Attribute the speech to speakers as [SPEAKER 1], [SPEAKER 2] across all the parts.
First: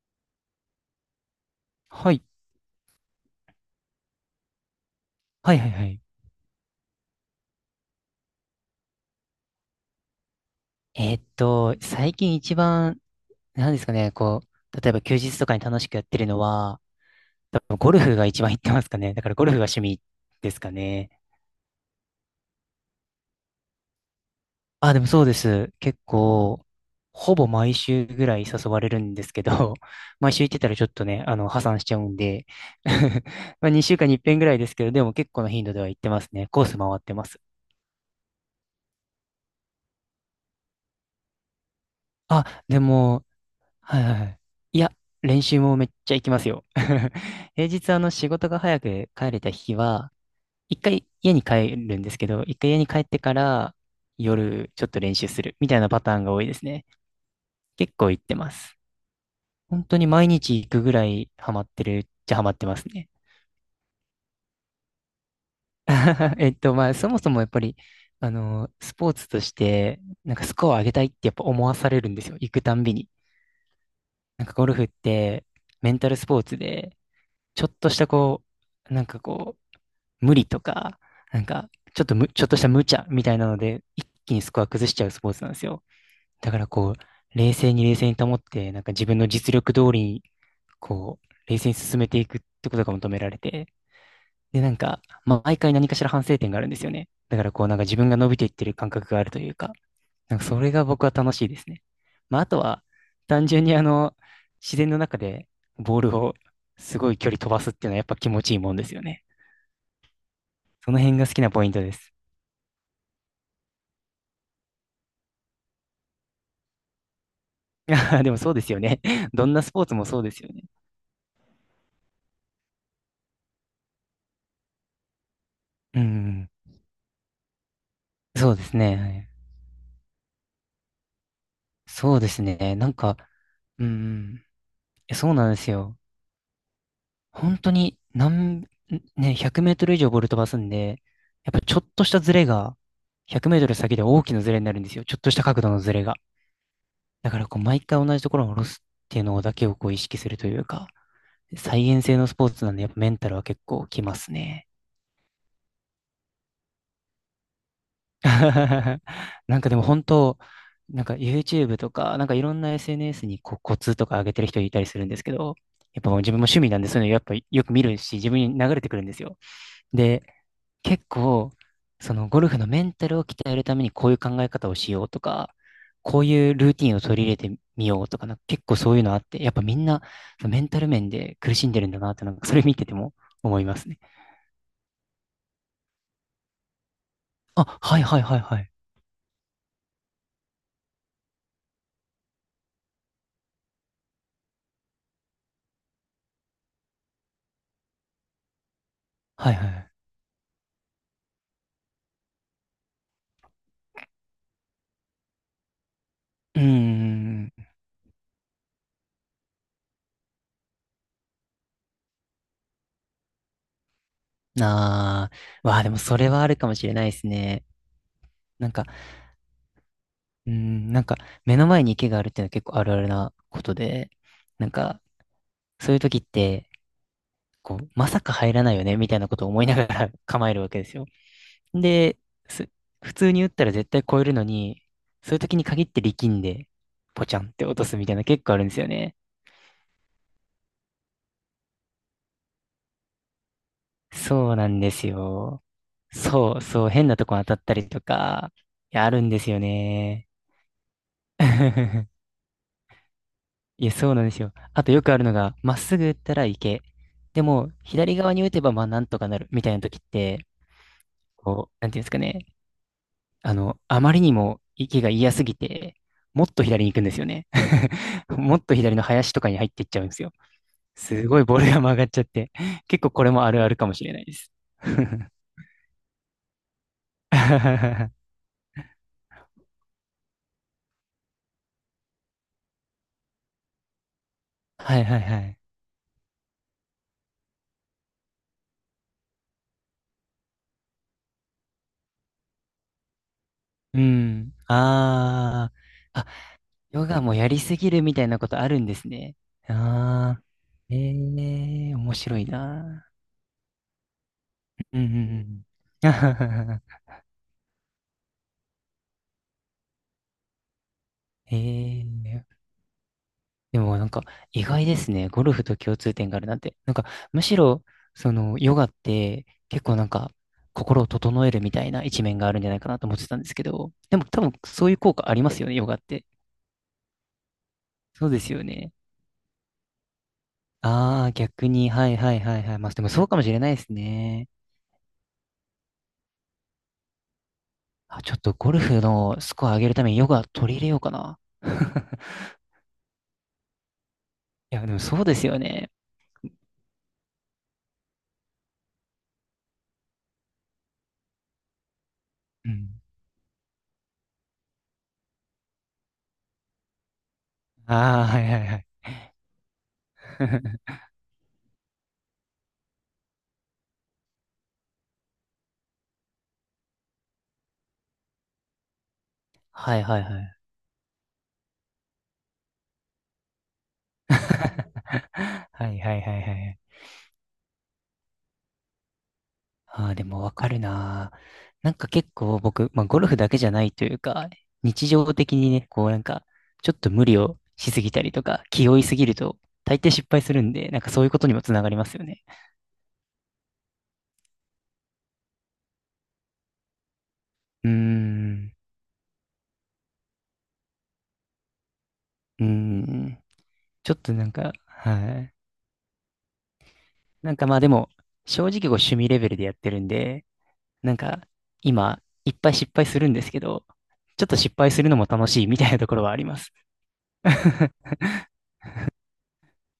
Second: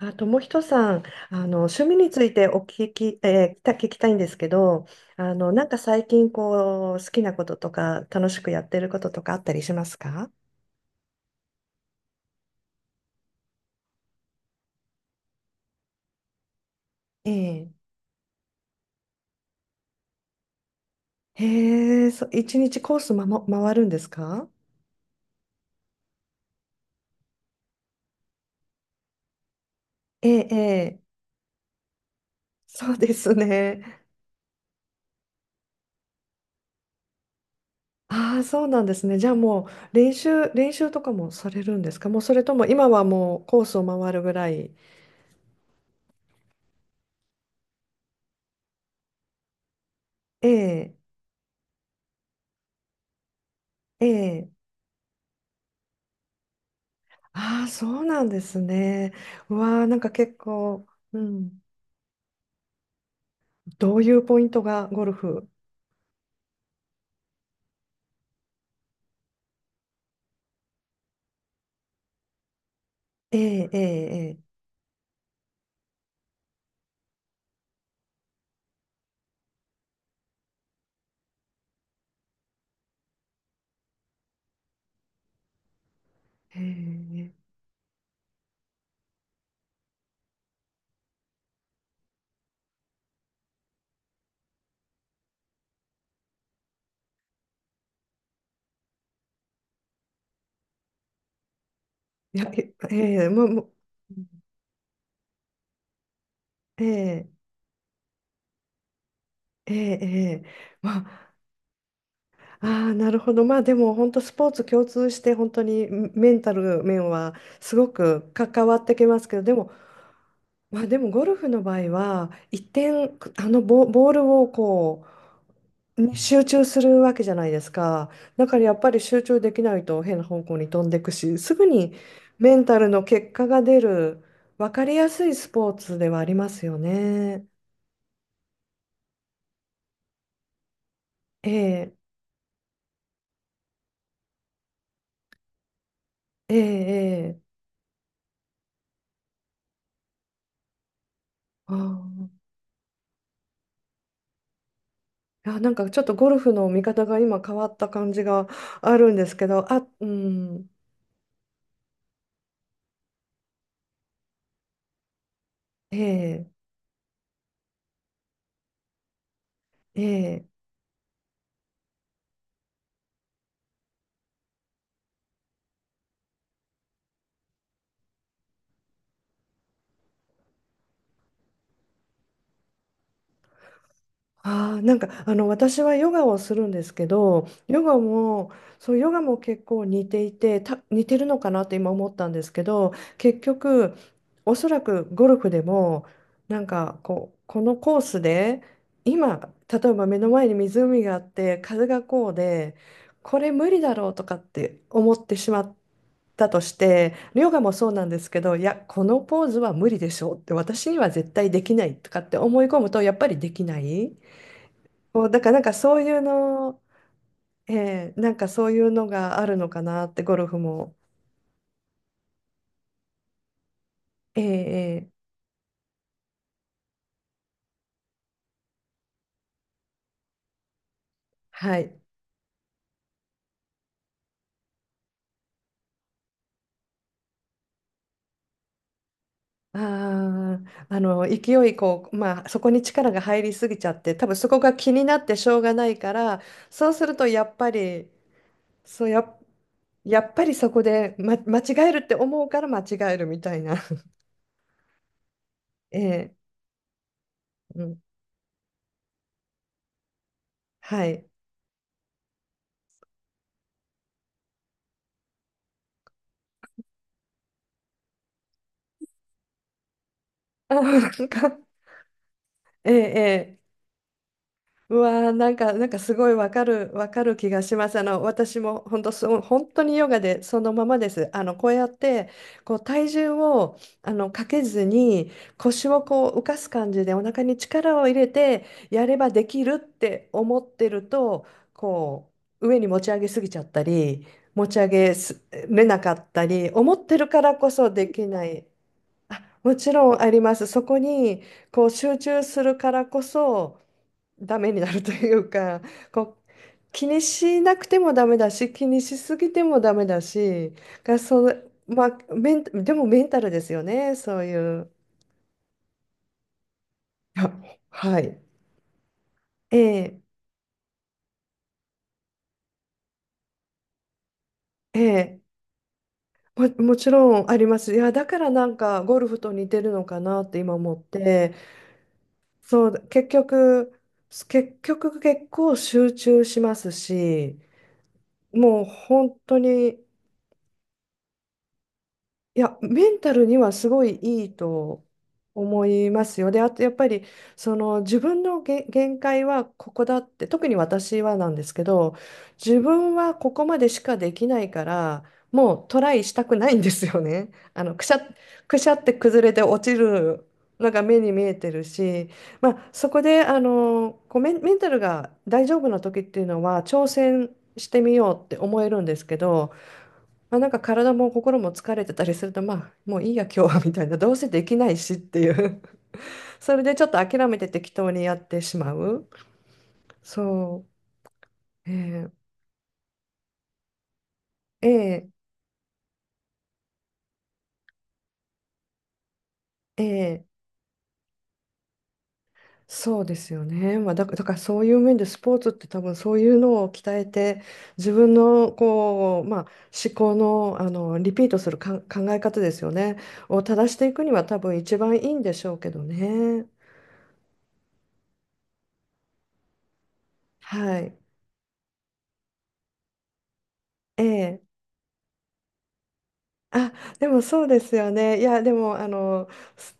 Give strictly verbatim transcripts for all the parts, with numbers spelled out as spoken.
[SPEAKER 1] あ、友人さん、あの趣味に
[SPEAKER 2] は
[SPEAKER 1] つ
[SPEAKER 2] い。
[SPEAKER 1] いてお聞き、えーた聞きたいんですけど、あの
[SPEAKER 2] はい
[SPEAKER 1] なん
[SPEAKER 2] はい
[SPEAKER 1] か
[SPEAKER 2] はい。
[SPEAKER 1] 最近こう好きなこととか楽しくやってることとかあったりしますか？
[SPEAKER 2] えーっと、最近一番、何ですかね、こう、例えば休日とかに楽しくやってるのは、
[SPEAKER 1] え
[SPEAKER 2] 多
[SPEAKER 1] え。
[SPEAKER 2] 分ゴルフが一番行ってますかね。だからゴルフが趣味ですかね。
[SPEAKER 1] へえ、そ、一日コース、まも、回るんですか？
[SPEAKER 2] あ、でもそうです。結構、ほぼ毎週ぐらい誘われるんですけど、
[SPEAKER 1] え
[SPEAKER 2] 毎週
[SPEAKER 1] え、
[SPEAKER 2] 行っ
[SPEAKER 1] え
[SPEAKER 2] てたらちょっ
[SPEAKER 1] え、
[SPEAKER 2] とね、あの、破産しちゃうんで、
[SPEAKER 1] そうで す
[SPEAKER 2] まあ2週
[SPEAKER 1] ね。
[SPEAKER 2] 間にいっぺん遍ぐらいですけど、でも結構の頻度では行ってますね。コース回ってます。
[SPEAKER 1] ああ、そうなんですね。じゃあもう練習、練習とかもされるんですか？もうそれ
[SPEAKER 2] あ、
[SPEAKER 1] とも
[SPEAKER 2] で
[SPEAKER 1] 今は
[SPEAKER 2] も、
[SPEAKER 1] もうコースを
[SPEAKER 2] はいは
[SPEAKER 1] 回
[SPEAKER 2] い
[SPEAKER 1] る
[SPEAKER 2] は
[SPEAKER 1] ぐ
[SPEAKER 2] い。
[SPEAKER 1] らい。
[SPEAKER 2] いや、練習もめっちゃ行きますよ。平日あの仕事が早く帰れた日は、
[SPEAKER 1] え
[SPEAKER 2] 一
[SPEAKER 1] え、
[SPEAKER 2] 回家に帰るんですけど、一回家に帰ってから
[SPEAKER 1] ええ。
[SPEAKER 2] 夜ちょっと練習するみたいなパターンが多いですね。
[SPEAKER 1] ああ、そ
[SPEAKER 2] 結
[SPEAKER 1] う
[SPEAKER 2] 構行
[SPEAKER 1] な
[SPEAKER 2] っ
[SPEAKER 1] ん
[SPEAKER 2] て
[SPEAKER 1] で
[SPEAKER 2] ま
[SPEAKER 1] す
[SPEAKER 2] す。
[SPEAKER 1] ね。うわ
[SPEAKER 2] 本
[SPEAKER 1] あ、な
[SPEAKER 2] 当
[SPEAKER 1] ん
[SPEAKER 2] に
[SPEAKER 1] か
[SPEAKER 2] 毎
[SPEAKER 1] 結
[SPEAKER 2] 日行く
[SPEAKER 1] 構、
[SPEAKER 2] ぐら
[SPEAKER 1] う
[SPEAKER 2] いハマ
[SPEAKER 1] ん、
[SPEAKER 2] ってるっちゃハマってますね。
[SPEAKER 1] どういうポイントがゴルフ？
[SPEAKER 2] えっと、まあ、そもそもやっぱり、あの、スポーツとして、なんかスコアを上げたいってやっぱ思わされるんですよ。行くたんびに。
[SPEAKER 1] えええ
[SPEAKER 2] なんか
[SPEAKER 1] え
[SPEAKER 2] ゴルフってメンタルスポーツで、ちょっとしたこう、なんかこう、無理とか、なんか、ちょっとむ、ちょっとした無茶みたいなので、一気にスコア崩しちゃうスポーツなんですよ。だか
[SPEAKER 1] え
[SPEAKER 2] らこ
[SPEAKER 1] え
[SPEAKER 2] う、
[SPEAKER 1] ええ、
[SPEAKER 2] 冷静に冷静に保って、なんか自分の実力通りに、こう、冷静に進めていくってことが求められて、で、なんか、まあ、毎回何かしら反省点があるんですよね。だからこう、なんか自分が伸びていってる感覚があるというか、なんかそれが僕は楽しいですね。
[SPEAKER 1] い
[SPEAKER 2] まあ、あ
[SPEAKER 1] や
[SPEAKER 2] と
[SPEAKER 1] え
[SPEAKER 2] は、
[SPEAKER 1] えええ、も
[SPEAKER 2] 単
[SPEAKER 1] うも
[SPEAKER 2] 純
[SPEAKER 1] う
[SPEAKER 2] にあの、自然の中でボールをすごい
[SPEAKER 1] ええ
[SPEAKER 2] 距離飛ばすっていうのはやっぱ気持ちいいもんですよね。
[SPEAKER 1] ええええ、
[SPEAKER 2] そ
[SPEAKER 1] ま
[SPEAKER 2] の辺が
[SPEAKER 1] あ、
[SPEAKER 2] 好きなポイントです。
[SPEAKER 1] ああ、なるほど。まあでも本当スポーツ共通して本当にメメンタル面はす ご
[SPEAKER 2] いや
[SPEAKER 1] く
[SPEAKER 2] でもそうで
[SPEAKER 1] 関
[SPEAKER 2] す
[SPEAKER 1] わ
[SPEAKER 2] よ
[SPEAKER 1] って
[SPEAKER 2] ね。
[SPEAKER 1] きます けど、
[SPEAKER 2] どん
[SPEAKER 1] で
[SPEAKER 2] な
[SPEAKER 1] も、
[SPEAKER 2] スポーツもそうですよね。
[SPEAKER 1] まあでもゴルフの場合は一点あのボ、ボールをこう
[SPEAKER 2] う
[SPEAKER 1] ね集
[SPEAKER 2] ん。
[SPEAKER 1] 中するわけじゃないですか。だ
[SPEAKER 2] そ
[SPEAKER 1] か
[SPEAKER 2] うで
[SPEAKER 1] らや
[SPEAKER 2] す
[SPEAKER 1] っぱ
[SPEAKER 2] ね。
[SPEAKER 1] り
[SPEAKER 2] は
[SPEAKER 1] 集
[SPEAKER 2] い
[SPEAKER 1] 中できないと変な方向に飛んでいくし、すぐに
[SPEAKER 2] そうです
[SPEAKER 1] メン
[SPEAKER 2] ね。
[SPEAKER 1] タル
[SPEAKER 2] なん
[SPEAKER 1] の
[SPEAKER 2] か、
[SPEAKER 1] 結果が出
[SPEAKER 2] う
[SPEAKER 1] る
[SPEAKER 2] ん。
[SPEAKER 1] 分かりや
[SPEAKER 2] え
[SPEAKER 1] す
[SPEAKER 2] そ
[SPEAKER 1] い
[SPEAKER 2] う
[SPEAKER 1] ス
[SPEAKER 2] なんで
[SPEAKER 1] ポ
[SPEAKER 2] す
[SPEAKER 1] ーツ
[SPEAKER 2] よ。
[SPEAKER 1] ではありますよね。
[SPEAKER 2] 本当に、何、ね、ひゃくメートル以上ボール飛ばすんで、
[SPEAKER 1] え
[SPEAKER 2] やっぱちょっ
[SPEAKER 1] え、
[SPEAKER 2] としたズレが、ひゃくメートル先で大きなズレになるんですよ。ちょっとした角度のズレが。
[SPEAKER 1] ええ、
[SPEAKER 2] だ
[SPEAKER 1] え
[SPEAKER 2] か
[SPEAKER 1] え。
[SPEAKER 2] らこう、毎回同じところを下ろすっていうのだけをこう意識するというか、
[SPEAKER 1] あ
[SPEAKER 2] 再現性の
[SPEAKER 1] あ、
[SPEAKER 2] スポーツなんで、やっぱメンタルは結構きますね。
[SPEAKER 1] いやなんかちょっとゴルフの見方が今変わった感じがあ るんですけ
[SPEAKER 2] なんか
[SPEAKER 1] ど、
[SPEAKER 2] でも
[SPEAKER 1] あ、
[SPEAKER 2] 本
[SPEAKER 1] う
[SPEAKER 2] 当、
[SPEAKER 1] ん、
[SPEAKER 2] なんか YouTube とか、なんかいろんな エスエヌエス にこうコツとか上げてる人いたりするんですけど、
[SPEAKER 1] え
[SPEAKER 2] やっぱもう自分も
[SPEAKER 1] え、
[SPEAKER 2] 趣味なんで、そういうのやっぱよく見るし、自分に流れてくるんですよ。
[SPEAKER 1] え
[SPEAKER 2] で、
[SPEAKER 1] え。
[SPEAKER 2] 結構、そのゴルフのメンタルを鍛えるためにこういう考え方をしようとか、こういうルーティンを取り入れてみようとか、なんか結構そういうのあって、やっぱみんなそのメンタル面で苦しんでるんだなって、なんかそれ見てても思いますね。
[SPEAKER 1] ああ、なんかあの私はヨガをするんですけど、
[SPEAKER 2] あ、
[SPEAKER 1] ヨガ
[SPEAKER 2] はいはいはい
[SPEAKER 1] も、
[SPEAKER 2] はい。
[SPEAKER 1] そう、ヨガも結構似ていて、た、似てるのかなって今思ったんですけど、結局、おそらくゴルフでも、なんかこう、このコースで、
[SPEAKER 2] は
[SPEAKER 1] 今、
[SPEAKER 2] いはい。
[SPEAKER 1] 例えば目の前に湖があって、風がこうで、これ無理だろうとかって思ってしまった
[SPEAKER 2] う
[SPEAKER 1] と
[SPEAKER 2] ーう
[SPEAKER 1] して、ヨガ
[SPEAKER 2] ん
[SPEAKER 1] もそうなんですけど、いや、このポーズは無理でしょうって、私には絶対できないとかって思い込むと、やっぱりできない。こう
[SPEAKER 2] あ
[SPEAKER 1] だからなん
[SPEAKER 2] あ、
[SPEAKER 1] か
[SPEAKER 2] わあ、で
[SPEAKER 1] そ
[SPEAKER 2] も
[SPEAKER 1] うい
[SPEAKER 2] そ
[SPEAKER 1] う
[SPEAKER 2] れはあるかも
[SPEAKER 1] の、
[SPEAKER 2] しれないですね。
[SPEAKER 1] えーなんかそ
[SPEAKER 2] な
[SPEAKER 1] う
[SPEAKER 2] ん
[SPEAKER 1] い
[SPEAKER 2] か、
[SPEAKER 1] うのがあるのかなってゴル
[SPEAKER 2] う
[SPEAKER 1] フ
[SPEAKER 2] ん、
[SPEAKER 1] も。
[SPEAKER 2] なんか目の前に池があるっていうのは結構あるあるなことで、
[SPEAKER 1] えー
[SPEAKER 2] なんか
[SPEAKER 1] えー、
[SPEAKER 2] そういう時って、こう、まさか入らないよねみたいなことを思いながら 構えるわけですよ。
[SPEAKER 1] はい。
[SPEAKER 2] で、す普通に打ったら絶対超えるのに、そういう時に限って力んで、ポチャンって落とすみたいな結構あるんですよね。
[SPEAKER 1] あー、あの勢いこう、まあ、そこに力が入りすぎちゃって多分そ
[SPEAKER 2] そう
[SPEAKER 1] こ
[SPEAKER 2] な
[SPEAKER 1] が
[SPEAKER 2] んで
[SPEAKER 1] 気に
[SPEAKER 2] す
[SPEAKER 1] なってしょう
[SPEAKER 2] よ。
[SPEAKER 1] がないから、
[SPEAKER 2] そうそ
[SPEAKER 1] そ
[SPEAKER 2] う、
[SPEAKER 1] うす
[SPEAKER 2] 変
[SPEAKER 1] る
[SPEAKER 2] な
[SPEAKER 1] と
[SPEAKER 2] とこ
[SPEAKER 1] や
[SPEAKER 2] 当た
[SPEAKER 1] っ
[SPEAKER 2] っ
[SPEAKER 1] ぱ
[SPEAKER 2] たりと
[SPEAKER 1] り
[SPEAKER 2] か、いや
[SPEAKER 1] そう
[SPEAKER 2] あ
[SPEAKER 1] や
[SPEAKER 2] るんで
[SPEAKER 1] っ、
[SPEAKER 2] すよ
[SPEAKER 1] や
[SPEAKER 2] ね。
[SPEAKER 1] っぱりそこで、ま、間違えるって 思うから間違えるみたいな。
[SPEAKER 2] いや、そうなんですよ。あとよくあるのが、まっすぐ打っ
[SPEAKER 1] え
[SPEAKER 2] たら池。でも、
[SPEAKER 1] ーうん、
[SPEAKER 2] 左側に打てば、まあ、なんとかなる、みたいな時って、
[SPEAKER 1] はい。
[SPEAKER 2] こう、なんていうんですかね。あの、あまりにも池が嫌すぎて、もっと左に行くんですよね。もっと左の林とかに入っていっちゃうんですよ。
[SPEAKER 1] あー、な
[SPEAKER 2] す
[SPEAKER 1] ん
[SPEAKER 2] ごいボ
[SPEAKER 1] か、
[SPEAKER 2] ールが曲がっちゃって。
[SPEAKER 1] えー
[SPEAKER 2] 結構これもあ
[SPEAKER 1] え
[SPEAKER 2] る
[SPEAKER 1] ー、
[SPEAKER 2] あるかもしれないです。
[SPEAKER 1] う わー、なんか、なんかすごいわかる、わかる気がします。あ
[SPEAKER 2] は
[SPEAKER 1] の、私も本当そう、本当にヨガでそのままです。あの、こうやって、こう体重を、あの、かけ
[SPEAKER 2] い
[SPEAKER 1] ず
[SPEAKER 2] はい
[SPEAKER 1] に、
[SPEAKER 2] はい。
[SPEAKER 1] 腰をこう浮かす感じでお腹に力を入れて、やればできるって思ってると、こう、上に持ち上げすぎちゃった
[SPEAKER 2] う
[SPEAKER 1] り、
[SPEAKER 2] ん。
[SPEAKER 1] 持ち上げす
[SPEAKER 2] あ
[SPEAKER 1] れなか
[SPEAKER 2] あ。
[SPEAKER 1] ったり、思っ
[SPEAKER 2] ヨ
[SPEAKER 1] て
[SPEAKER 2] ガ
[SPEAKER 1] る
[SPEAKER 2] も
[SPEAKER 1] か
[SPEAKER 2] や
[SPEAKER 1] ら
[SPEAKER 2] り
[SPEAKER 1] こ
[SPEAKER 2] す
[SPEAKER 1] そ
[SPEAKER 2] ぎる
[SPEAKER 1] で
[SPEAKER 2] みた
[SPEAKER 1] き
[SPEAKER 2] いな
[SPEAKER 1] な
[SPEAKER 2] こと
[SPEAKER 1] い。
[SPEAKER 2] あるんですね。
[SPEAKER 1] あ、もちろんあ
[SPEAKER 2] あ
[SPEAKER 1] り
[SPEAKER 2] あ、
[SPEAKER 1] ます。そ
[SPEAKER 2] え
[SPEAKER 1] こに、こう
[SPEAKER 2] え面
[SPEAKER 1] 集
[SPEAKER 2] 白
[SPEAKER 1] 中
[SPEAKER 2] い
[SPEAKER 1] するから
[SPEAKER 2] な。
[SPEAKER 1] こそ、ダメにな
[SPEAKER 2] う
[SPEAKER 1] る
[SPEAKER 2] んう
[SPEAKER 1] と
[SPEAKER 2] ん
[SPEAKER 1] い
[SPEAKER 2] う
[SPEAKER 1] う
[SPEAKER 2] ん。
[SPEAKER 1] か、こ う気にしなくてもダメだし、気にしすぎてもダメだし、がそのまあ、
[SPEAKER 2] ええ
[SPEAKER 1] メン、でもメンタルです
[SPEAKER 2] で
[SPEAKER 1] よ
[SPEAKER 2] もなん
[SPEAKER 1] ね、
[SPEAKER 2] か
[SPEAKER 1] そうい
[SPEAKER 2] 意外
[SPEAKER 1] う。
[SPEAKER 2] ですね。ゴルフと共通点があるなんて。なんか
[SPEAKER 1] い
[SPEAKER 2] む
[SPEAKER 1] や、
[SPEAKER 2] しろ、
[SPEAKER 1] は
[SPEAKER 2] そ
[SPEAKER 1] い。
[SPEAKER 2] のヨガって
[SPEAKER 1] え
[SPEAKER 2] 結構なん
[SPEAKER 1] え、
[SPEAKER 2] か心を整えるみたいな一面があるんじゃないかなと思ってたんですけど、でも多分そういう
[SPEAKER 1] え
[SPEAKER 2] 効果あ
[SPEAKER 1] え、
[SPEAKER 2] りますよね、ヨガって。
[SPEAKER 1] も、もちろんあります。いや、だ
[SPEAKER 2] そう
[SPEAKER 1] か
[SPEAKER 2] で
[SPEAKER 1] ら
[SPEAKER 2] すよ
[SPEAKER 1] なん
[SPEAKER 2] ね。
[SPEAKER 1] かゴルフと似てるのかなって今思っ
[SPEAKER 2] ああ、
[SPEAKER 1] て、
[SPEAKER 2] 逆に、はいはいはいはい。
[SPEAKER 1] そ
[SPEAKER 2] まあで
[SPEAKER 1] う、
[SPEAKER 2] もそ
[SPEAKER 1] 結
[SPEAKER 2] うかもしれないです
[SPEAKER 1] 局、
[SPEAKER 2] ね。
[SPEAKER 1] 結局結構集中しますし、
[SPEAKER 2] あ、ちょっとゴル
[SPEAKER 1] もう
[SPEAKER 2] フ
[SPEAKER 1] 本
[SPEAKER 2] のス
[SPEAKER 1] 当
[SPEAKER 2] コア上げるた
[SPEAKER 1] に。
[SPEAKER 2] めにヨガ取り入れようかな。
[SPEAKER 1] いや、メンタルにはすごいいい
[SPEAKER 2] いや、でも
[SPEAKER 1] と
[SPEAKER 2] そうですよ
[SPEAKER 1] 思
[SPEAKER 2] ね。
[SPEAKER 1] いますよ。で、あとやっぱりその自分のげ限界はここだって、特に私はなんですけど、
[SPEAKER 2] う
[SPEAKER 1] 自
[SPEAKER 2] ん。
[SPEAKER 1] 分はここまでしかできないから、もうトライしたくないんですよね。あの、くしゃ、
[SPEAKER 2] ああ、はいはいは
[SPEAKER 1] く
[SPEAKER 2] い。
[SPEAKER 1] しゃって崩れて落ちるの が目に見えてるし、まあ、そこであのこうメン、メンタルが大丈夫な時っていうのは挑戦してみようって思えるんですけど、
[SPEAKER 2] はいはいはい。
[SPEAKER 1] まあ、なんか体も心も疲れてたりすると、まあ、もういいや、今日はみたいな、どうせできないしっていう
[SPEAKER 2] はいはいはいは
[SPEAKER 1] そ
[SPEAKER 2] い。
[SPEAKER 1] れでちょっと諦めて適当にやってしまう。
[SPEAKER 2] ああ、でもわかる
[SPEAKER 1] そ
[SPEAKER 2] な。
[SPEAKER 1] う、え
[SPEAKER 2] なんか結
[SPEAKER 1] ー、
[SPEAKER 2] 構僕、まあゴルフだけじゃないというか、日
[SPEAKER 1] え
[SPEAKER 2] 常的にね、こうなんか、ちょっと無理をしすぎたりとか、気負いすぎると、大
[SPEAKER 1] ー、え
[SPEAKER 2] 抵失敗す
[SPEAKER 1] ー
[SPEAKER 2] るんで、なんかそういうことにもつながりますよね。
[SPEAKER 1] そうですよね。まあ、だ、だからそういう面でスポーツって多分そういうのを鍛えて、
[SPEAKER 2] うー
[SPEAKER 1] 自分の
[SPEAKER 2] ん、
[SPEAKER 1] こう、まあ、思考の、あのリピートするか考え方
[SPEAKER 2] うー
[SPEAKER 1] ですよね、
[SPEAKER 2] ん、
[SPEAKER 1] を正して
[SPEAKER 2] ちょ
[SPEAKER 1] い
[SPEAKER 2] っ
[SPEAKER 1] くに
[SPEAKER 2] と
[SPEAKER 1] は
[SPEAKER 2] なん
[SPEAKER 1] 多
[SPEAKER 2] か、
[SPEAKER 1] 分一番い
[SPEAKER 2] は
[SPEAKER 1] いんで
[SPEAKER 2] い。
[SPEAKER 1] しょうけどね。
[SPEAKER 2] なんかまあでも、正直こう趣味レベルでやってるんで、
[SPEAKER 1] は
[SPEAKER 2] なん
[SPEAKER 1] い。
[SPEAKER 2] か今、いっぱい失敗するんですけど、
[SPEAKER 1] え
[SPEAKER 2] ちょっと
[SPEAKER 1] え、
[SPEAKER 2] 失敗するのも楽しいみたいなところはあります。
[SPEAKER 1] あ、でもそうですよ ね。いや、でも、あの、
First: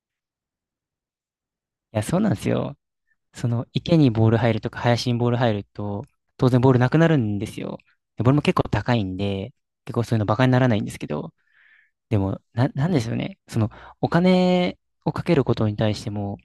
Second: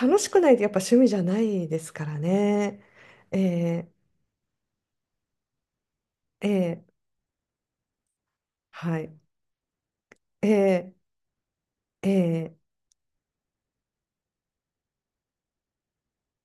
[SPEAKER 1] 楽しくないとやっぱ趣味じゃないです
[SPEAKER 2] いや、
[SPEAKER 1] から
[SPEAKER 2] そうなんですよ。
[SPEAKER 1] ね。
[SPEAKER 2] その
[SPEAKER 1] え
[SPEAKER 2] 池にボール入るとか林にボール入ると、
[SPEAKER 1] え
[SPEAKER 2] 当然ボール
[SPEAKER 1] え
[SPEAKER 2] な
[SPEAKER 1] え、
[SPEAKER 2] くなるんですよ。で、ボールも結構高
[SPEAKER 1] は
[SPEAKER 2] いん
[SPEAKER 1] い。
[SPEAKER 2] で、結構そういうのバカにならないんで
[SPEAKER 1] ええ
[SPEAKER 2] すけど、でも、
[SPEAKER 1] ええ
[SPEAKER 2] な、なんですよね。その、お金をかけることに対しても、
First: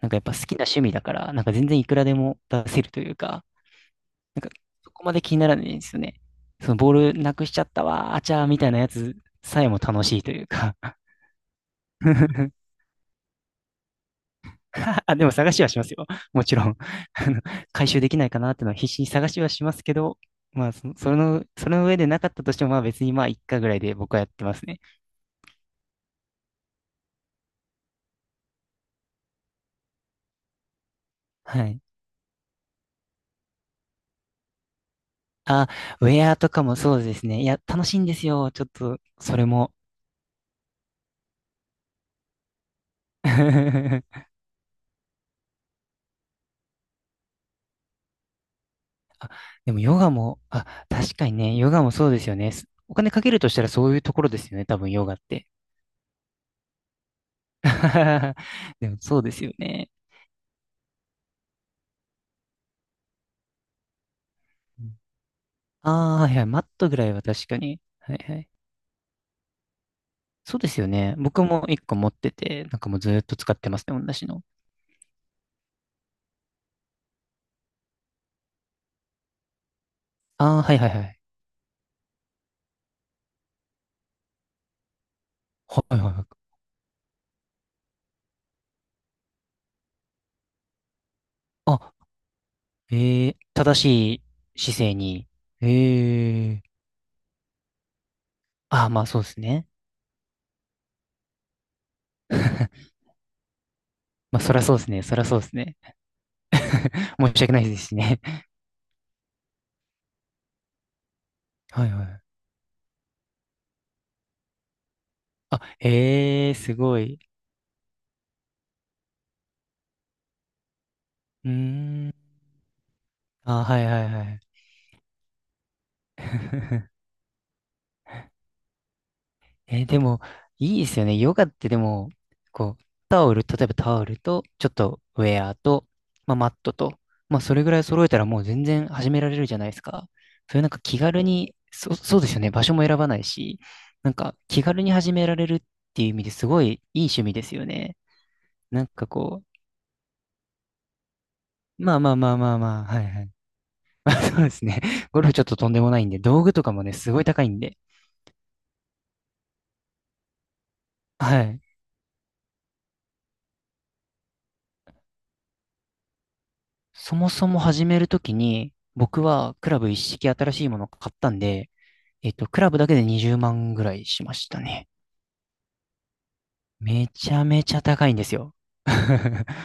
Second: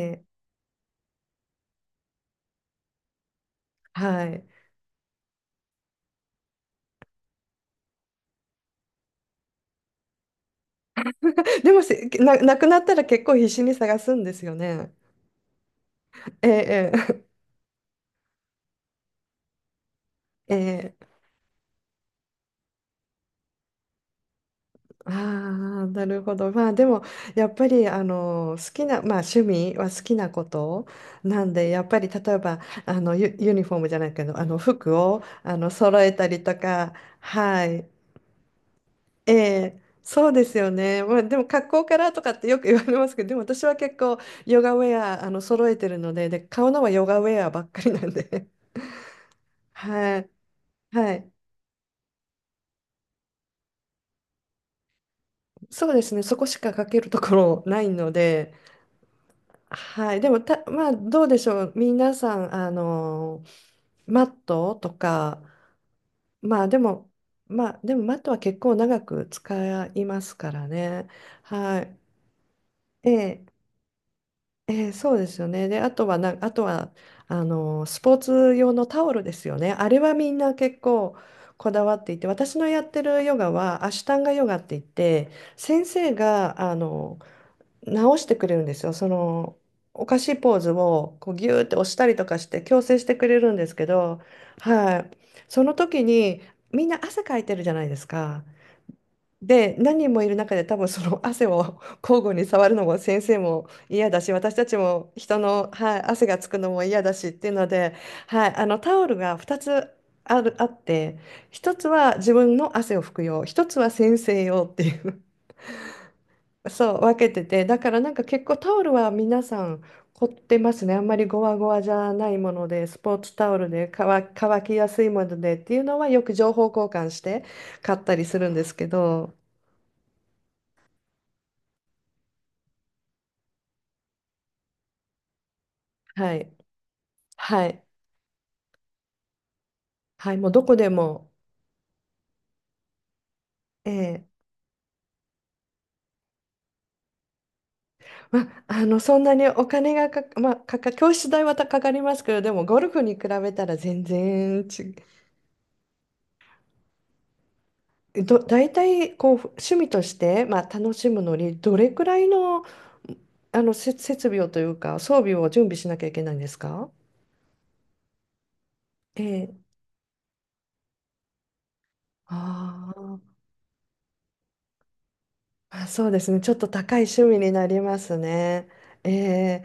[SPEAKER 2] なんかやっ
[SPEAKER 1] え、
[SPEAKER 2] ぱ好きな趣味だから、なんか全然いくらでも出せるというか、
[SPEAKER 1] は
[SPEAKER 2] なん
[SPEAKER 1] い。
[SPEAKER 2] か、そこまで気にならないんですよね。そのボールなくしちゃったわ、あちゃーみたいなやつさえも楽しいというか
[SPEAKER 1] でもせ、な、な くなったら結構必死に探すんですよね。
[SPEAKER 2] あ、でも探しはしますよ。もちろん。
[SPEAKER 1] ええ
[SPEAKER 2] あの、回収できないかなっていうのは必死に探しはしますけど、
[SPEAKER 1] ええ
[SPEAKER 2] まあ、その、
[SPEAKER 1] ええ、
[SPEAKER 2] その、その上でなかったとしても、まあ別にまあ一回ぐらいで僕はやってますね。
[SPEAKER 1] ああ、なるほど。まあでも、やっぱり、あの、好きな、まあ趣味は好きなことなん
[SPEAKER 2] は
[SPEAKER 1] で、
[SPEAKER 2] い。
[SPEAKER 1] やっぱり、例えば、あの、ユ、ユニフォームじゃないけど、あの、服を、あ
[SPEAKER 2] あ、
[SPEAKER 1] の、揃
[SPEAKER 2] ウ
[SPEAKER 1] えた
[SPEAKER 2] ェア
[SPEAKER 1] り
[SPEAKER 2] と
[SPEAKER 1] と
[SPEAKER 2] かも
[SPEAKER 1] か、
[SPEAKER 2] そうですね。いや、
[SPEAKER 1] は
[SPEAKER 2] 楽
[SPEAKER 1] い。
[SPEAKER 2] しいんですよ。ちょっと、
[SPEAKER 1] え
[SPEAKER 2] それも。
[SPEAKER 1] え、そうですよね。まあでも、格好からとかってよく言われますけど、でも私は結構、ヨガウェア、あの、揃えてるので、で、買うのはヨガウェアばっかりなんで。
[SPEAKER 2] でもヨガ
[SPEAKER 1] はい。
[SPEAKER 2] も、あ、
[SPEAKER 1] は
[SPEAKER 2] 確か
[SPEAKER 1] い。
[SPEAKER 2] にね、ヨガもそうですよね。すお金かけるとしたらそういうところですよね。多分ヨガって。
[SPEAKER 1] そうですね。そこしかかけるところないの で、
[SPEAKER 2] でもそうですよね。
[SPEAKER 1] はい、でもた、まあ、どうでしょう、皆さん、あのマットとか、
[SPEAKER 2] ああ、はいはい。マ
[SPEAKER 1] ま
[SPEAKER 2] ッ
[SPEAKER 1] あで
[SPEAKER 2] トぐら
[SPEAKER 1] も、
[SPEAKER 2] いは確か
[SPEAKER 1] まあ、
[SPEAKER 2] に。
[SPEAKER 1] でもマ
[SPEAKER 2] はい
[SPEAKER 1] ット
[SPEAKER 2] は
[SPEAKER 1] は
[SPEAKER 2] い。
[SPEAKER 1] 結構長く使いますか
[SPEAKER 2] そう
[SPEAKER 1] ら
[SPEAKER 2] ですよ
[SPEAKER 1] ね。
[SPEAKER 2] ね。僕も一
[SPEAKER 1] は
[SPEAKER 2] 個
[SPEAKER 1] い。
[SPEAKER 2] 持ってて、なんかもう
[SPEAKER 1] え
[SPEAKER 2] ずーっと
[SPEAKER 1] え、
[SPEAKER 2] 使ってますね、同じの。
[SPEAKER 1] ええ、そうですよね。で、あとはな、あとは、あのスポーツ用のタオルですよね。あれはみんな
[SPEAKER 2] ああ、は
[SPEAKER 1] 結
[SPEAKER 2] いはいは
[SPEAKER 1] 構
[SPEAKER 2] い。
[SPEAKER 1] こだわっていて、私のやってるヨガはアシュタンガヨガって言って、先
[SPEAKER 2] はいはい
[SPEAKER 1] 生
[SPEAKER 2] はい。
[SPEAKER 1] が、あの直してくれるんですよ。そのおかしいポーズをこうギューって押
[SPEAKER 2] あ、
[SPEAKER 1] したりとかして矯
[SPEAKER 2] え
[SPEAKER 1] 正してく
[SPEAKER 2] ー
[SPEAKER 1] れるんです
[SPEAKER 2] 正
[SPEAKER 1] け
[SPEAKER 2] し
[SPEAKER 1] ど、
[SPEAKER 2] い姿勢
[SPEAKER 1] はい、
[SPEAKER 2] に。
[SPEAKER 1] その時に
[SPEAKER 2] ええ
[SPEAKER 1] みんな汗かいてるじゃないですか。
[SPEAKER 2] ああー、まあそうですね。
[SPEAKER 1] で、何人もいる中で多分その汗を 交互に触るのも先生も嫌だし、
[SPEAKER 2] まあそ
[SPEAKER 1] 私
[SPEAKER 2] ら
[SPEAKER 1] た
[SPEAKER 2] そ
[SPEAKER 1] ち
[SPEAKER 2] うですね。
[SPEAKER 1] も
[SPEAKER 2] そらそ
[SPEAKER 1] 人
[SPEAKER 2] うです
[SPEAKER 1] の、
[SPEAKER 2] ね。
[SPEAKER 1] はい、汗がつくのも嫌だしっ
[SPEAKER 2] 申し
[SPEAKER 1] てい
[SPEAKER 2] 訳
[SPEAKER 1] う
[SPEAKER 2] ない
[SPEAKER 1] の
[SPEAKER 2] です
[SPEAKER 1] で、
[SPEAKER 2] しね。
[SPEAKER 1] はい、あのタオルがふたつある、あって、 一
[SPEAKER 2] は
[SPEAKER 1] つ
[SPEAKER 2] いは
[SPEAKER 1] は
[SPEAKER 2] い。
[SPEAKER 1] 自分の汗を拭く用、一つは先生用っていう、
[SPEAKER 2] あ、ええす
[SPEAKER 1] そ
[SPEAKER 2] ご
[SPEAKER 1] う分
[SPEAKER 2] い。
[SPEAKER 1] けてて、だからなんか結構タオルは皆さん凝ってますね。あんまりゴ
[SPEAKER 2] う
[SPEAKER 1] ワゴワじ
[SPEAKER 2] ー
[SPEAKER 1] ゃ
[SPEAKER 2] ん。
[SPEAKER 1] ないもので、スポーツタオ
[SPEAKER 2] ああ、
[SPEAKER 1] ル
[SPEAKER 2] はい
[SPEAKER 1] で
[SPEAKER 2] はいは
[SPEAKER 1] 乾、
[SPEAKER 2] い。
[SPEAKER 1] 乾きやすいものでっていうのはよく情報交 換して買ったりするんですけど、
[SPEAKER 2] えーでも、いいですよね。ヨガってでも、こう、タオル、例えばタオルと、ちょっとウェアと、ま
[SPEAKER 1] は
[SPEAKER 2] あ、マ
[SPEAKER 1] い、
[SPEAKER 2] ットと、まあ、それ
[SPEAKER 1] は
[SPEAKER 2] ぐら
[SPEAKER 1] い、
[SPEAKER 2] い揃えたらもう全然始められるじゃないですか。
[SPEAKER 1] はい、もう
[SPEAKER 2] そういう
[SPEAKER 1] ど
[SPEAKER 2] なん
[SPEAKER 1] こ
[SPEAKER 2] か
[SPEAKER 1] で
[SPEAKER 2] 気軽
[SPEAKER 1] も、
[SPEAKER 2] に、そ、そうですよね。場所も選ばないし、
[SPEAKER 1] え
[SPEAKER 2] なん
[SPEAKER 1] え、
[SPEAKER 2] か気軽に始められるっていう意味ですごいいい趣味ですよね。
[SPEAKER 1] ま
[SPEAKER 2] な
[SPEAKER 1] あ
[SPEAKER 2] ん
[SPEAKER 1] の
[SPEAKER 2] か
[SPEAKER 1] そんな
[SPEAKER 2] こ
[SPEAKER 1] にお金がか、まかか教室代はたか
[SPEAKER 2] う、
[SPEAKER 1] か
[SPEAKER 2] まあ
[SPEAKER 1] り
[SPEAKER 2] ま
[SPEAKER 1] ま
[SPEAKER 2] あ
[SPEAKER 1] すけ
[SPEAKER 2] まあ
[SPEAKER 1] ど、で
[SPEAKER 2] まあ
[SPEAKER 1] もゴ
[SPEAKER 2] まあ、
[SPEAKER 1] ル
[SPEAKER 2] は
[SPEAKER 1] フ
[SPEAKER 2] い
[SPEAKER 1] に
[SPEAKER 2] は
[SPEAKER 1] 比
[SPEAKER 2] い。
[SPEAKER 1] べたら全
[SPEAKER 2] まあそうで
[SPEAKER 1] 然
[SPEAKER 2] すね。
[SPEAKER 1] 違う。
[SPEAKER 2] ゴルフちょっととんでもないんで、道具とかもね、すごい高いんで。
[SPEAKER 1] ど、大体こう趣味として、まあ、楽しむの
[SPEAKER 2] は
[SPEAKER 1] に
[SPEAKER 2] い。
[SPEAKER 1] どれくらいの、あのせ設備をというか装備を準備しなきゃいけないんですか？
[SPEAKER 2] そもそも始めるときに、
[SPEAKER 1] え
[SPEAKER 2] 僕は
[SPEAKER 1] え。
[SPEAKER 2] クラブ一式新しいものを買ったんで、えっ
[SPEAKER 1] あ
[SPEAKER 2] と、クラブだけで
[SPEAKER 1] ー、
[SPEAKER 2] にじゅうまんぐらいしましたね。
[SPEAKER 1] あ、そうですね。ちょっと高い
[SPEAKER 2] め
[SPEAKER 1] 趣
[SPEAKER 2] ち
[SPEAKER 1] 味
[SPEAKER 2] ゃ
[SPEAKER 1] に
[SPEAKER 2] め
[SPEAKER 1] な
[SPEAKER 2] ち
[SPEAKER 1] り
[SPEAKER 2] ゃ
[SPEAKER 1] ま
[SPEAKER 2] 高い
[SPEAKER 1] す
[SPEAKER 2] んですよ。
[SPEAKER 1] ね。え え、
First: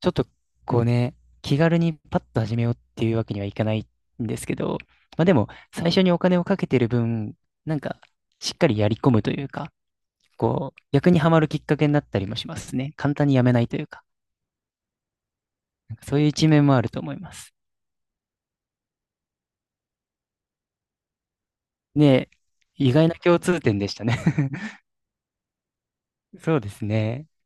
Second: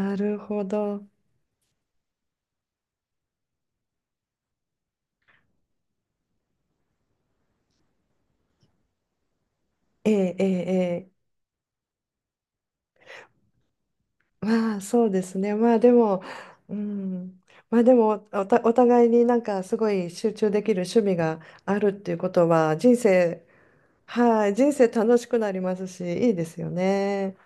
[SPEAKER 2] ちょっと、
[SPEAKER 1] るほ
[SPEAKER 2] こう
[SPEAKER 1] ど。
[SPEAKER 2] ね、気軽にパッと始めようっていうわけにはいかないんですけど、まあでも、最初にお金をかけてる分、なんか、しっかりやり込むというか、
[SPEAKER 1] ええ、ええ、
[SPEAKER 2] こう、
[SPEAKER 1] え
[SPEAKER 2] 逆
[SPEAKER 1] え、
[SPEAKER 2] にはまるきっかけになったりもしますね。簡単にやめないというか、
[SPEAKER 1] まあそうですね。まあで
[SPEAKER 2] なんかそう
[SPEAKER 1] も、
[SPEAKER 2] いう一面
[SPEAKER 1] う
[SPEAKER 2] もあると思いま
[SPEAKER 1] ん。
[SPEAKER 2] す。
[SPEAKER 1] まあでもお、お互いになんかすごい集中できる趣味があるっ
[SPEAKER 2] ね
[SPEAKER 1] ていうこ
[SPEAKER 2] え、
[SPEAKER 1] とは
[SPEAKER 2] 意
[SPEAKER 1] 人
[SPEAKER 2] 外な共
[SPEAKER 1] 生、
[SPEAKER 2] 通点でしたね。
[SPEAKER 1] はい、人生楽しくなりますし、いいで
[SPEAKER 2] そ
[SPEAKER 1] す
[SPEAKER 2] うで
[SPEAKER 1] よ
[SPEAKER 2] すね。
[SPEAKER 1] ね。